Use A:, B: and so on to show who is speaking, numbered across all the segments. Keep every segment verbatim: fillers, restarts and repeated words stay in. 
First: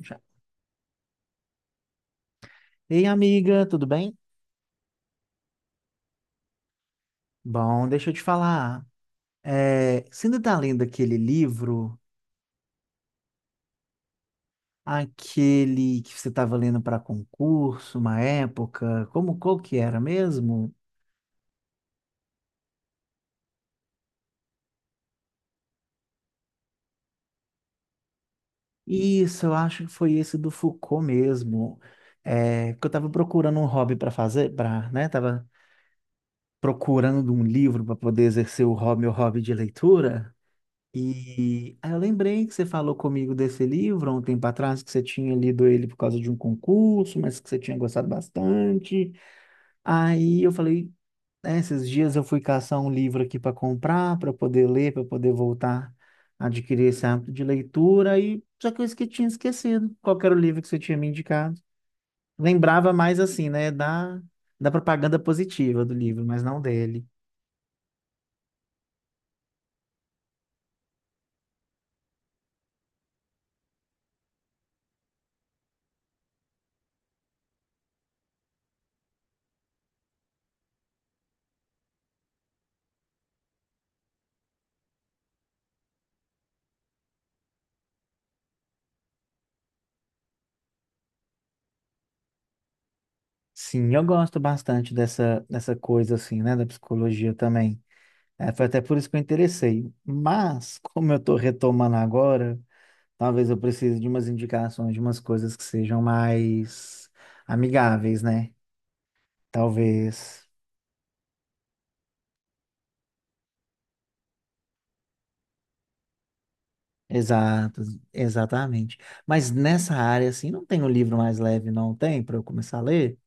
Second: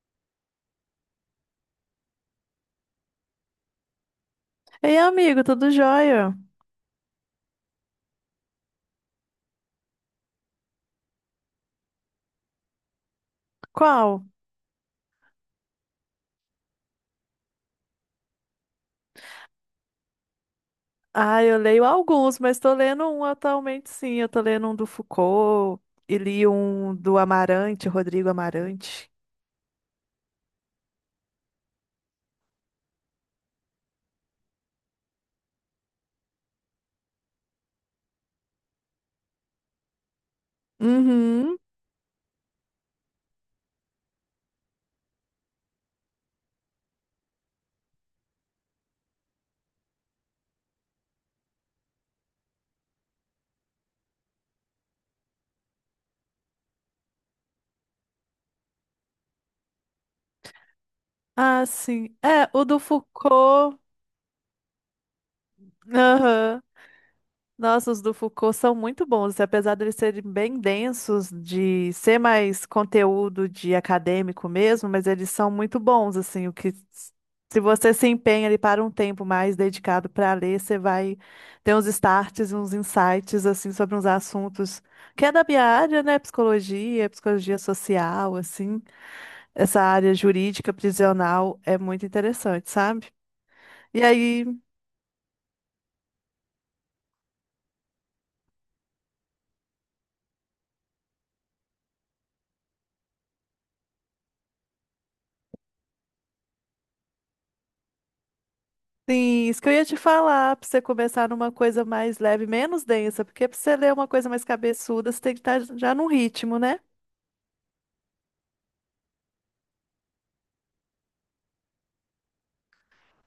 A: Já. Ei, amiga, tudo bem?
B: Ei, amigo, tudo jóia?
A: Bom, deixa eu te falar. É, você ainda tá lendo aquele livro,
B: Qual?
A: aquele que você estava lendo para concurso, uma época? Como qual que era mesmo?
B: Ah, eu leio alguns, mas tô lendo um atualmente, sim. Eu tô lendo um do Foucault e li um do Amarante, Rodrigo Amarante.
A: Isso, eu acho que foi esse do Foucault mesmo. É, que eu estava procurando um hobby para fazer, para, né? Tava procurando um livro para poder exercer o hobby, meu hobby de leitura.
B: Uhum.
A: E aí eu lembrei que você falou comigo desse livro há um tempo atrás, que você tinha lido ele por causa de um concurso, mas que você tinha gostado bastante. Aí eu falei, né, esses dias eu fui caçar um livro aqui para comprar, para poder ler, para poder voltar a adquirir esse hábito de leitura, e só que eu esque- tinha esquecido qual que era o livro que você tinha me indicado.
B: Ah, sim. É, o do
A: Lembrava mais assim, né,
B: Foucault.
A: da, da propaganda positiva do livro, mas não
B: Aham.
A: dele.
B: Nossa, os do Foucault são muito bons, e apesar de eles serem bem densos, de ser mais conteúdo de acadêmico mesmo, mas eles são muito bons, assim, o que s- se você se empenha ali para um tempo mais dedicado para ler, você vai ter uns starts, uns insights, assim, sobre uns assuntos que é da minha área, né, psicologia, psicologia social, assim, essa área jurídica prisional é muito interessante, sabe?
A: Sim, eu
B: E
A: gosto
B: aí
A: bastante dessa, dessa coisa assim, né, da psicologia também. É, foi até por isso que eu interessei. Mas, como eu estou retomando agora, talvez eu precise de umas indicações, de umas coisas que sejam mais amigáveis, né?
B: sim, isso que eu ia te
A: Talvez.
B: falar, pra você começar numa coisa mais leve, menos densa, porque pra você ler uma coisa mais cabeçuda, você tem que estar já num ritmo, né?
A: Exato, exatamente. Mas nessa área, assim, não tem um livro mais leve, não tem, para eu começar a ler?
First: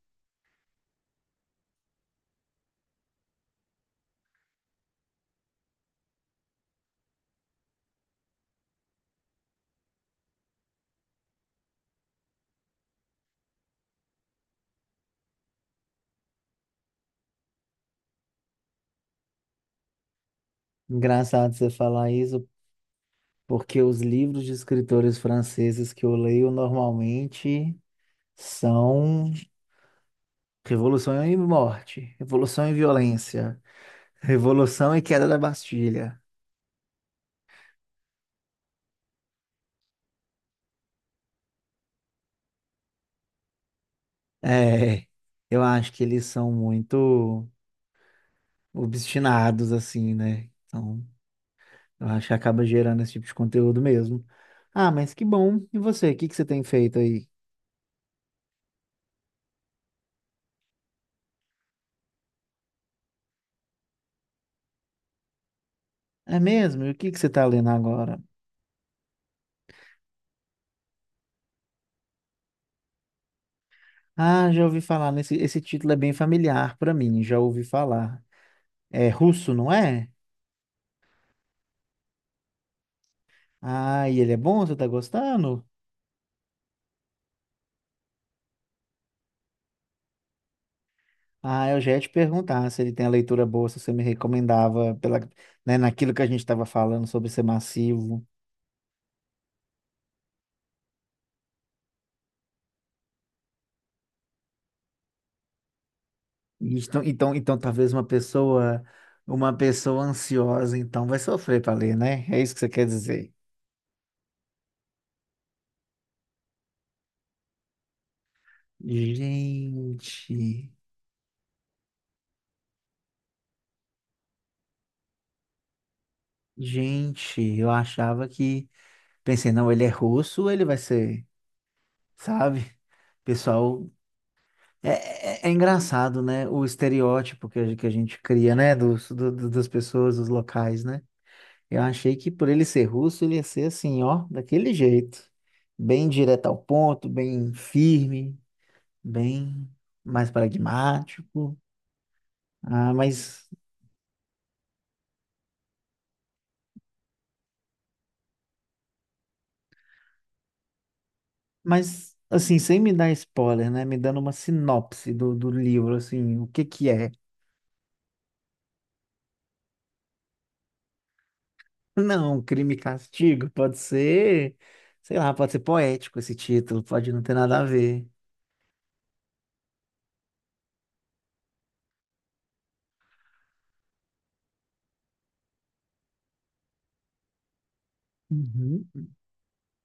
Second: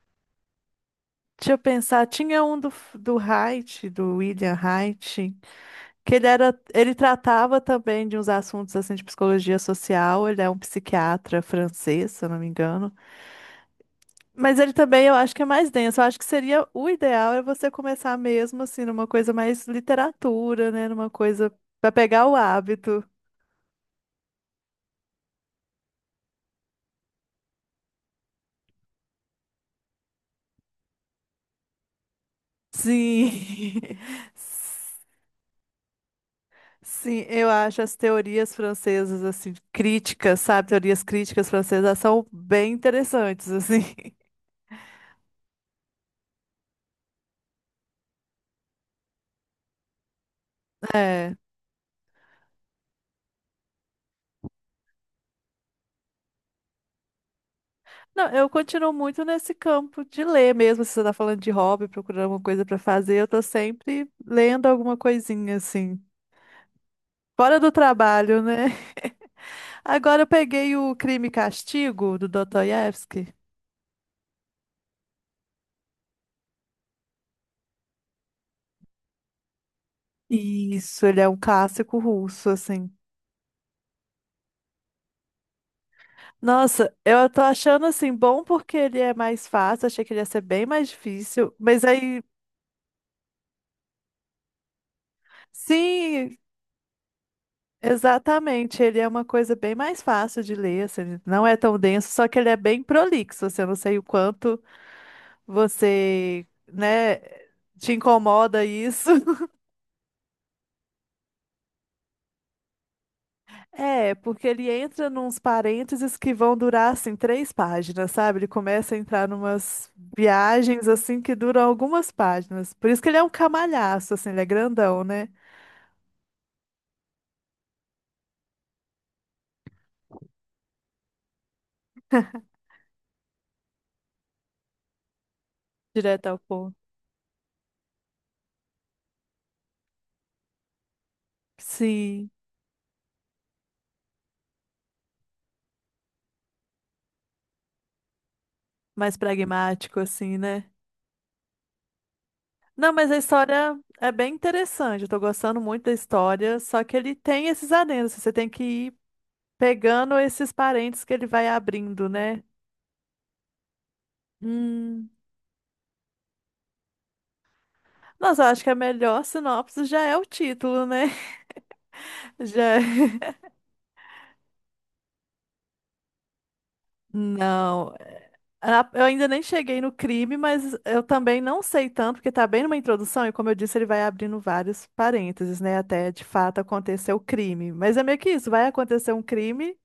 B: Deixa eu pensar, tinha um do, do Haidt, do William Haidt, que ele era, ele tratava também de uns assuntos assim de psicologia social, ele é um psiquiatra francês, se eu não me engano. Mas ele também, eu acho que é mais denso, eu acho que seria, o ideal é você começar mesmo assim numa coisa mais literatura, né, numa coisa
A: Engraçado você
B: para
A: falar
B: pegar o
A: isso,
B: hábito.
A: porque os livros de escritores franceses que eu leio normalmente são Revolução e Morte, Revolução e Violência.
B: Sim.
A: Revolução e Queda da Bastilha.
B: Sim, eu acho as teorias francesas assim críticas, sabe? Teorias críticas francesas são bem interessantes assim.
A: É, eu acho que eles são muito obstinados, assim, né? Então,
B: É.
A: eu acho que acaba gerando esse tipo de conteúdo mesmo. Ah, mas que bom. E você, o que que você tem feito aí?
B: Não, eu continuo muito nesse campo de ler mesmo, se você tá falando de hobby, procurando alguma coisa pra fazer, eu tô sempre lendo alguma coisinha assim.
A: É mesmo? E o que que você tá
B: Fora
A: lendo
B: do
A: agora?
B: trabalho, né? Agora eu peguei o Crime e Castigo do Dostoiévski.
A: Ah, já ouvi falar nesse, esse título é bem familiar pra mim, já ouvi falar. É russo, não é?
B: Isso, ele é um clássico russo assim.
A: Ah, e ele é bom? Você tá gostando?
B: Nossa, eu tô achando assim bom porque ele é mais fácil, achei que ele ia ser bem mais difícil,
A: Ah, eu
B: mas
A: já ia te
B: aí
A: perguntar se ele tem a leitura boa, se você me recomendava pela, né, naquilo que a
B: sim,
A: gente estava falando sobre ser massivo.
B: exatamente, ele é uma coisa bem mais fácil de ler, assim, ele não é tão denso, só que ele é bem prolixo, assim, eu não sei o quanto você,
A: E Então,
B: né,
A: então, então talvez
B: te
A: uma
B: incomoda
A: pessoa,
B: isso.
A: uma pessoa ansiosa, então vai sofrer para ler, né? É isso que você quer dizer.
B: É, porque ele entra nos parênteses que vão durar assim três páginas, sabe? Ele começa a entrar numas
A: Gente,
B: viagens assim que duram algumas páginas. Por isso que ele é um camalhaço, assim, ele é grandão, né?
A: gente, eu achava que, pensei, não, ele é russo, ele vai ser, sabe? Pessoal, é, é, é engraçado,
B: Direto ao
A: né? O
B: ponto.
A: estereótipo que a, que a gente cria, né? Dos, do- do- das pessoas, dos locais, né? Eu achei que
B: Sim,
A: por ele ser russo, ele ia ser assim, ó, daquele jeito. Bem direto ao ponto, bem firme,
B: mais
A: bem
B: pragmático,
A: mais
B: assim, né?
A: pragmático. Ah,
B: Não, mas a
A: mas,
B: história é bem interessante. Eu tô gostando muito da história, só que ele tem esses adendos. Você tem que ir pegando esses parentes que ele vai abrindo,
A: mas
B: né?
A: assim, sem me dar spoiler, né? Me dando uma
B: Hum.
A: sinopse do, do livro, assim, o que que é?
B: Nossa, eu acho que a melhor sinopse já é o título, né?
A: Não,
B: Já
A: crime e
B: é.
A: castigo, pode ser, sei lá, pode ser poético esse título, pode não ter nada a
B: Não.
A: ver.
B: Ah, eu ainda nem cheguei no crime, mas eu também não sei tanto, porque tá bem numa introdução, e como eu disse, ele vai abrindo vários parênteses, né? Até de fato acontecer o crime. Mas é meio que isso, vai
A: Uhum.
B: acontecer um crime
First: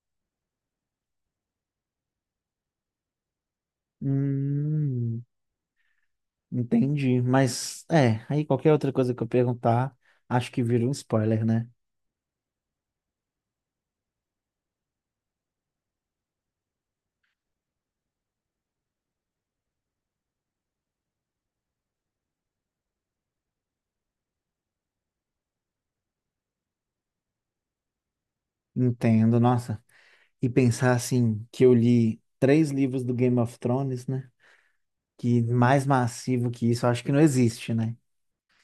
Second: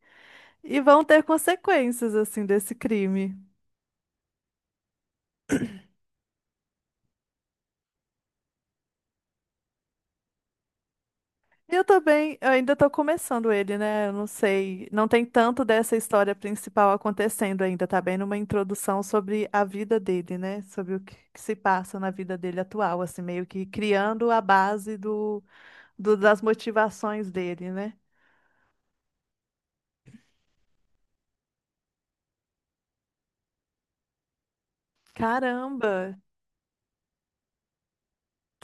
B: e vão ter consequências, assim, desse crime.
A: Hum, Entendi, mas é, aí qualquer outra coisa que eu perguntar, acho que vira um spoiler, né?
B: E eu também, eu ainda tô começando ele, né? Eu não sei, não tem tanto dessa história principal acontecendo ainda, tá bem numa introdução sobre a vida dele, né? Sobre o que que se passa na vida dele atual, assim, meio que criando a base do- das motivações dele, né?
A: Entendo, nossa. E pensar assim, que eu li três livros do Game of Thrones, né? Que mais
B: Caramba!
A: massivo que isso, acho que não existe, né?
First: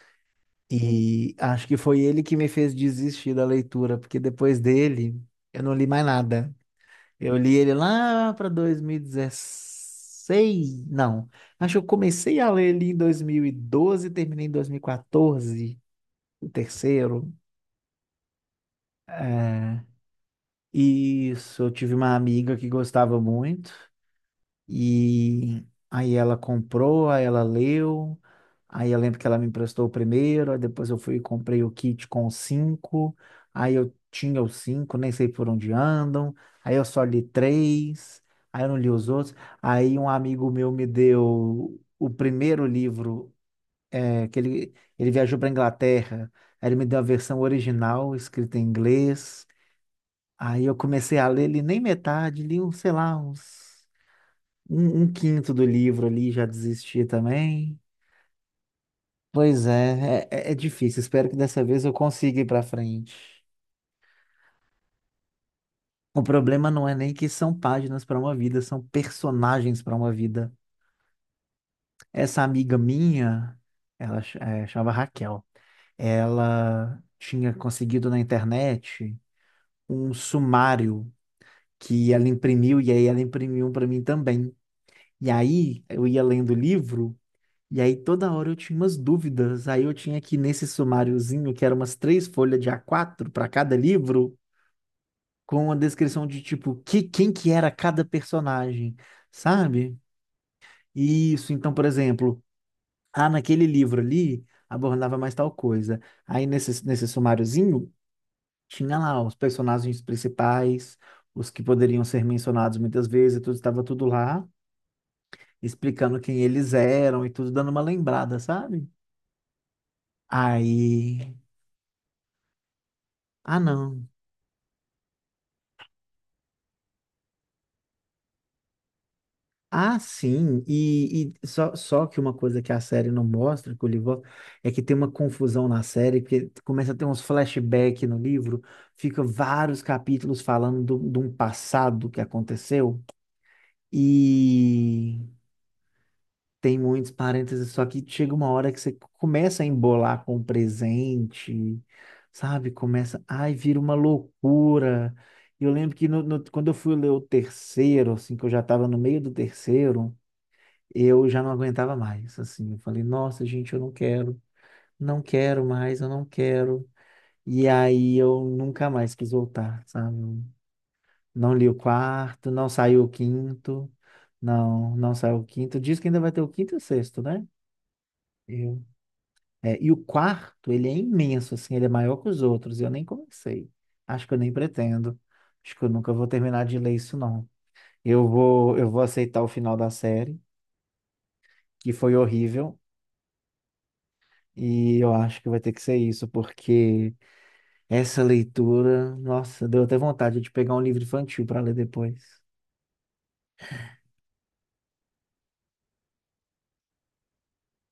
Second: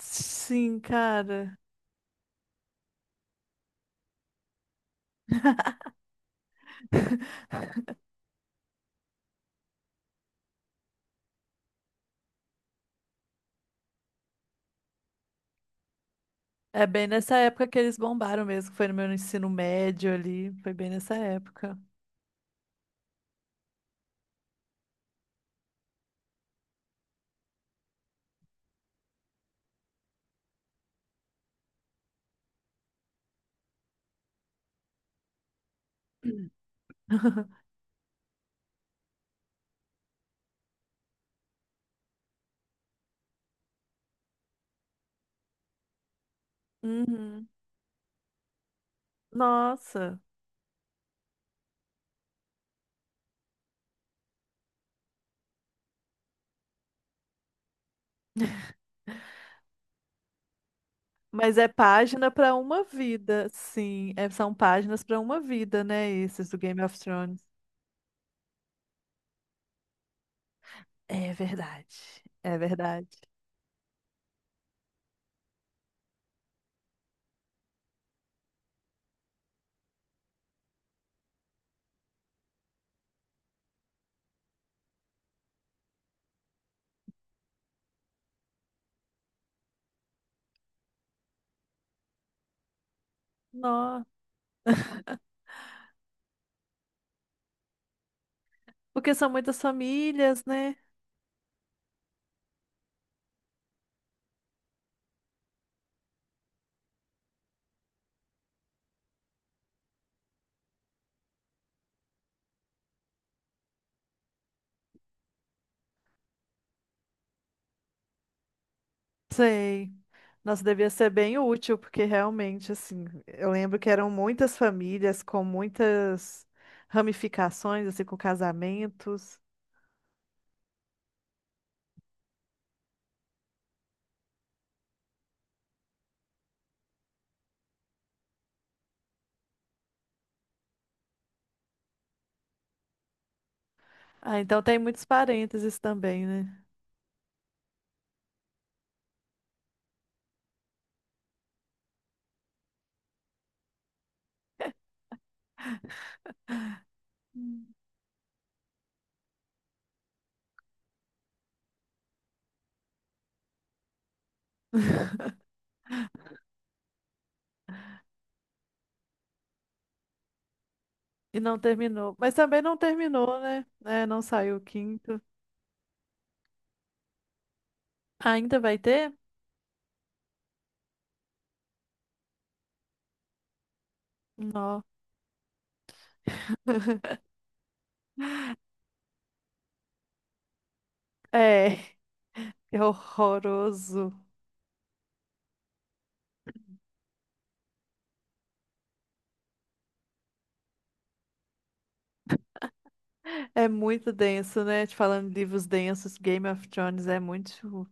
B: Sim,
A: E
B: cara.
A: acho que foi ele que me fez desistir da leitura, porque depois dele eu não li mais nada. Eu li ele lá para dois mil e dezesseis, não. Acho que eu comecei a ler ele em dois mil e doze e terminei em dois mil e quatorze, o
B: É bem
A: terceiro.
B: nessa época que eles bombaram mesmo, que foi no meu ensino
A: É,
B: médio ali, foi bem nessa
A: isso, eu
B: época.
A: tive uma amiga que gostava muito, e aí ela comprou, aí ela leu, aí eu lembro que ela me emprestou o primeiro, aí depois eu fui e comprei o kit com os cinco, aí eu tinha os cinco, nem sei por onde andam, aí eu só li três, aí eu não li os outros, aí um amigo meu me deu o primeiro livro, é, que ele, ele viajou para Inglaterra, aí ele me deu a versão
B: Uhum.
A: original, escrita em inglês.
B: Nossa,
A: Aí eu comecei a ler, li nem metade, li, um, sei lá, uns, um, um quinto do livro ali, já desisti também. Pois é, é, é- é difícil. Espero que
B: mas
A: dessa
B: é
A: vez eu
B: página
A: consiga ir
B: para
A: pra
B: uma
A: frente.
B: vida, sim, é- são páginas para uma vida, né?
A: O
B: Esses do
A: problema
B: Game
A: não é
B: of
A: nem que
B: Thrones.
A: são páginas para uma vida, são personagens para uma vida.
B: É verdade,
A: Essa
B: é
A: amiga
B: verdade.
A: minha, ela ch- eh, chamava Raquel, ela tinha conseguido na internet um sumário que ela imprimiu, e aí ela imprimiu para mim também. E aí eu ia lendo o livro. E aí toda hora eu tinha umas dúvidas. Aí eu tinha que, nesse sumáriozinho, que era umas três folhas de A quatro para cada
B: Nó,
A: livro, com a descrição de tipo que, quem que era cada personagem,
B: porque são muitas
A: sabe?
B: famílias, né?
A: Isso, então, por exemplo, ah, naquele livro ali abordava mais tal coisa. Aí nesse, nesse sumáriozinho tinha lá os personagens principais, os que poderiam ser mencionados muitas vezes, tudo estava tudo lá, explicando quem eles eram e tudo, dando uma lembrada, sabe?
B: Sei. Nossa, devia ser
A: Aí.
B: bem útil, porque realmente, assim, eu
A: Ah,
B: lembro que
A: não.
B: eram muitas famílias com muitas ramificações, assim, com casamentos.
A: Ah, sim, e, e só, só que uma coisa que a série não mostra, que o livro mostra, é que tem uma confusão na série, que começa a ter uns flashbacks no livro, fica vários capítulos falando do- de um passado que aconteceu,
B: Ah, então tem muitos
A: e
B: parênteses também, né?
A: tem muitos parênteses, só que chega uma hora que você começa a embolar com o presente, sabe? Começa, ai, vira uma loucura. Eu lembro que no- no- quando eu fui ler o
B: Hum.
A: terceiro, assim, que eu já estava no meio do terceiro, eu já não aguentava mais, assim, eu falei, nossa, gente, eu não quero, não quero mais, eu não quero. E aí eu nunca mais quis voltar, sabe? Eu
B: E
A: não
B: não
A: li o
B: terminou. Mas
A: quarto,
B: também
A: não
B: não
A: saiu o
B: terminou, né?
A: quinto,
B: É, não saiu o
A: não, não
B: quinto.
A: saiu o quinto. Diz que ainda vai ter o quinto e o sexto, né?
B: Ainda vai
A: Eu.
B: ter?
A: É, e o quarto, ele é imenso, assim, ele é maior que os outros, e eu nem comecei. Acho que eu nem
B: Não.
A: pretendo. Acho que eu nunca vou terminar de ler isso, não. Eu vou, eu vou aceitar o final da série,
B: É,
A: que foi horrível.
B: é horroroso.
A: E eu acho que vai ter que ser isso, porque essa leitura, nossa, deu até vontade de pegar um livro infantil para ler depois.
B: É muito denso, né? Te falando de livros densos, Game of Thrones é muito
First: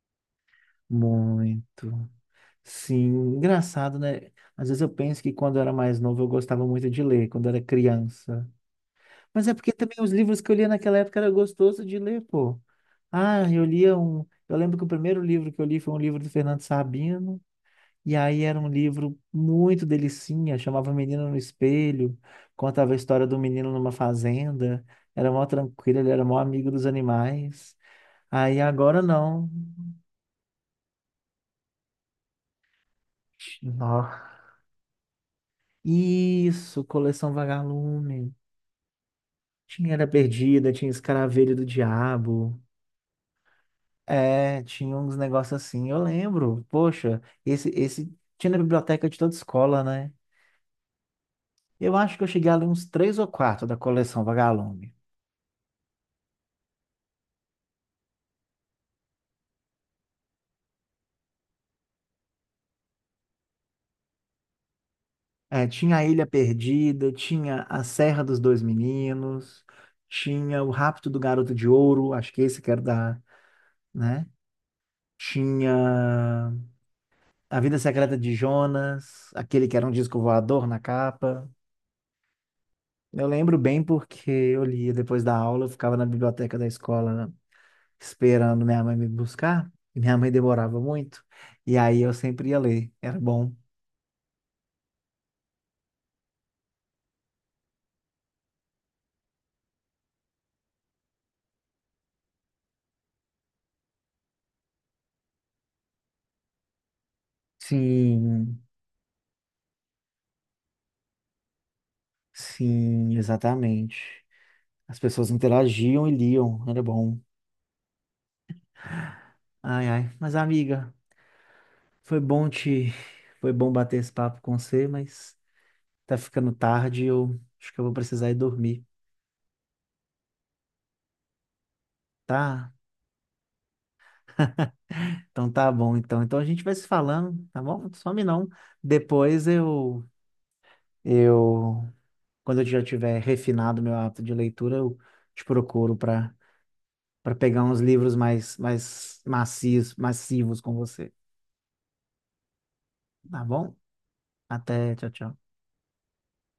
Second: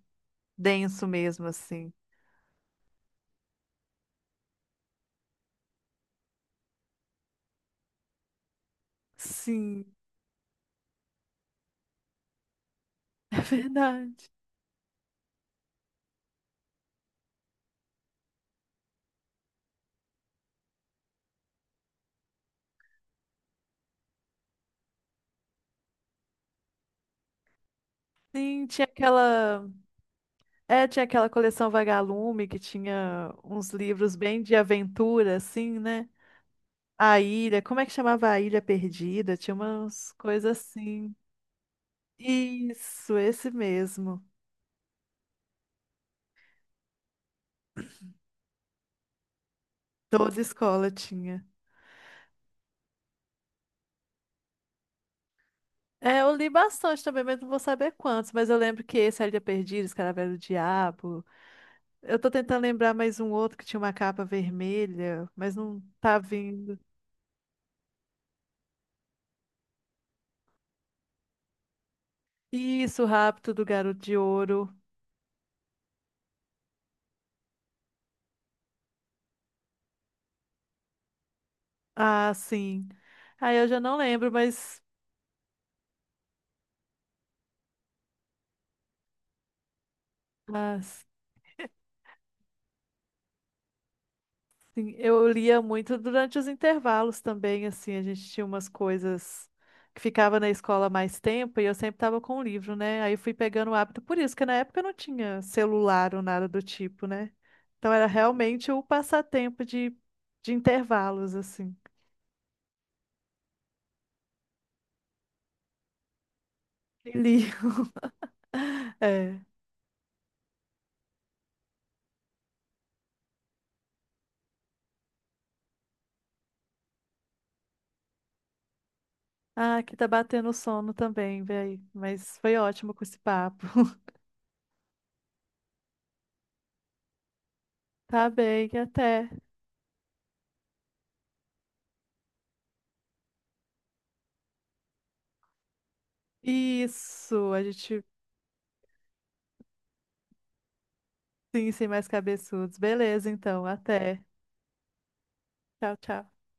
B: denso mesmo, assim.
A: Muito. Sim, engraçado, né? Às vezes eu penso que quando eu era mais novo eu gostava muito de ler, quando eu era criança. Mas é porque
B: Sim,
A: também os livros que eu lia naquela época era gostoso de ler, pô.
B: é
A: Ah, eu lia
B: verdade.
A: um. Eu lembro que o primeiro livro que eu li foi um livro do Fernando Sabino. E aí era um livro muito delicinha, chamava Menino no Espelho, contava a história do menino numa fazenda, era mó tranquilo, ele era mó amigo dos animais. Aí
B: Sim, tinha
A: agora não.
B: aquela, é, tinha aquela coleção Vagalume que tinha uns livros
A: Nossa.
B: bem de aventura, assim, né?
A: Isso,
B: A
A: coleção
B: Ilha, como é que chamava
A: Vagalume.
B: a Ilha Perdida? Tinha
A: Tinha Era
B: umas coisas
A: Perdida, tinha
B: assim.
A: Escaravelho do Diabo.
B: Isso, esse mesmo.
A: É, tinha uns negócios assim, eu lembro. Poxa, esse, esse tinha na biblioteca de toda escola, né?
B: Toda escola tinha.
A: Eu acho que eu cheguei ali uns três ou quatro da coleção Vagalume.
B: É, eu li bastante também, mas não vou saber quantos, mas eu lembro que esse, A Ilha Perdida, Escaravelho do Diabo. Eu tô tentando lembrar mais um outro que tinha uma capa vermelha, mas
A: É,
B: não
A: tinha a
B: tá
A: Ilha
B: vindo.
A: Perdida, tinha a Serra dos Dois Meninos, tinha o Rapto do Garoto de Ouro, acho que esse que era
B: Isso, o
A: da,
B: rapto do Garoto de
A: né?
B: Ouro.
A: Tinha A Vida Secreta de Jonas, aquele que era um disco voador na capa.
B: Ah, sim.
A: Eu
B: Ah,
A: lembro
B: eu já
A: bem
B: não
A: porque
B: lembro,
A: eu
B: mas
A: lia depois da aula, eu ficava na biblioteca da escola esperando minha mãe me buscar, e minha mãe demorava
B: ah,
A: muito, e aí eu sempre ia ler, era bom.
B: sim, eu lia muito durante os intervalos também, assim, a gente tinha umas coisas que ficava na escola mais tempo e eu sempre tava com o livro, né? Aí eu fui pegando o hábito por isso, que na época eu não tinha celular ou nada do tipo, né? Então era
A: Sim,
B: realmente o passatempo de, de intervalos, assim.
A: sim, exatamente. As pessoas interagiam e liam, era
B: E
A: bom.
B: li. É.
A: Ai, ai. Mas, amiga, foi bom te. Foi bom bater esse papo com você, mas tá ficando tarde e eu acho que eu vou precisar ir dormir,
B: Ah, aqui tá batendo sono também, véi. Mas foi
A: tá?
B: ótimo com esse papo.
A: Então tá bom, então. Então a gente vai se falando, tá bom? Não some
B: Tá
A: não.
B: bem, até.
A: Depois eu. Eu. Quando eu já tiver refinado meu hábito de leitura, eu te procuro para para
B: Isso,
A: pegar
B: a
A: uns
B: gente
A: livros mais, mais macios, massivos com você,
B: sim, sem mais cabeçudos. Beleza,
A: tá
B: então,
A: bom?
B: até.
A: Até, tchau, tchau.
B: Tchau, tchau.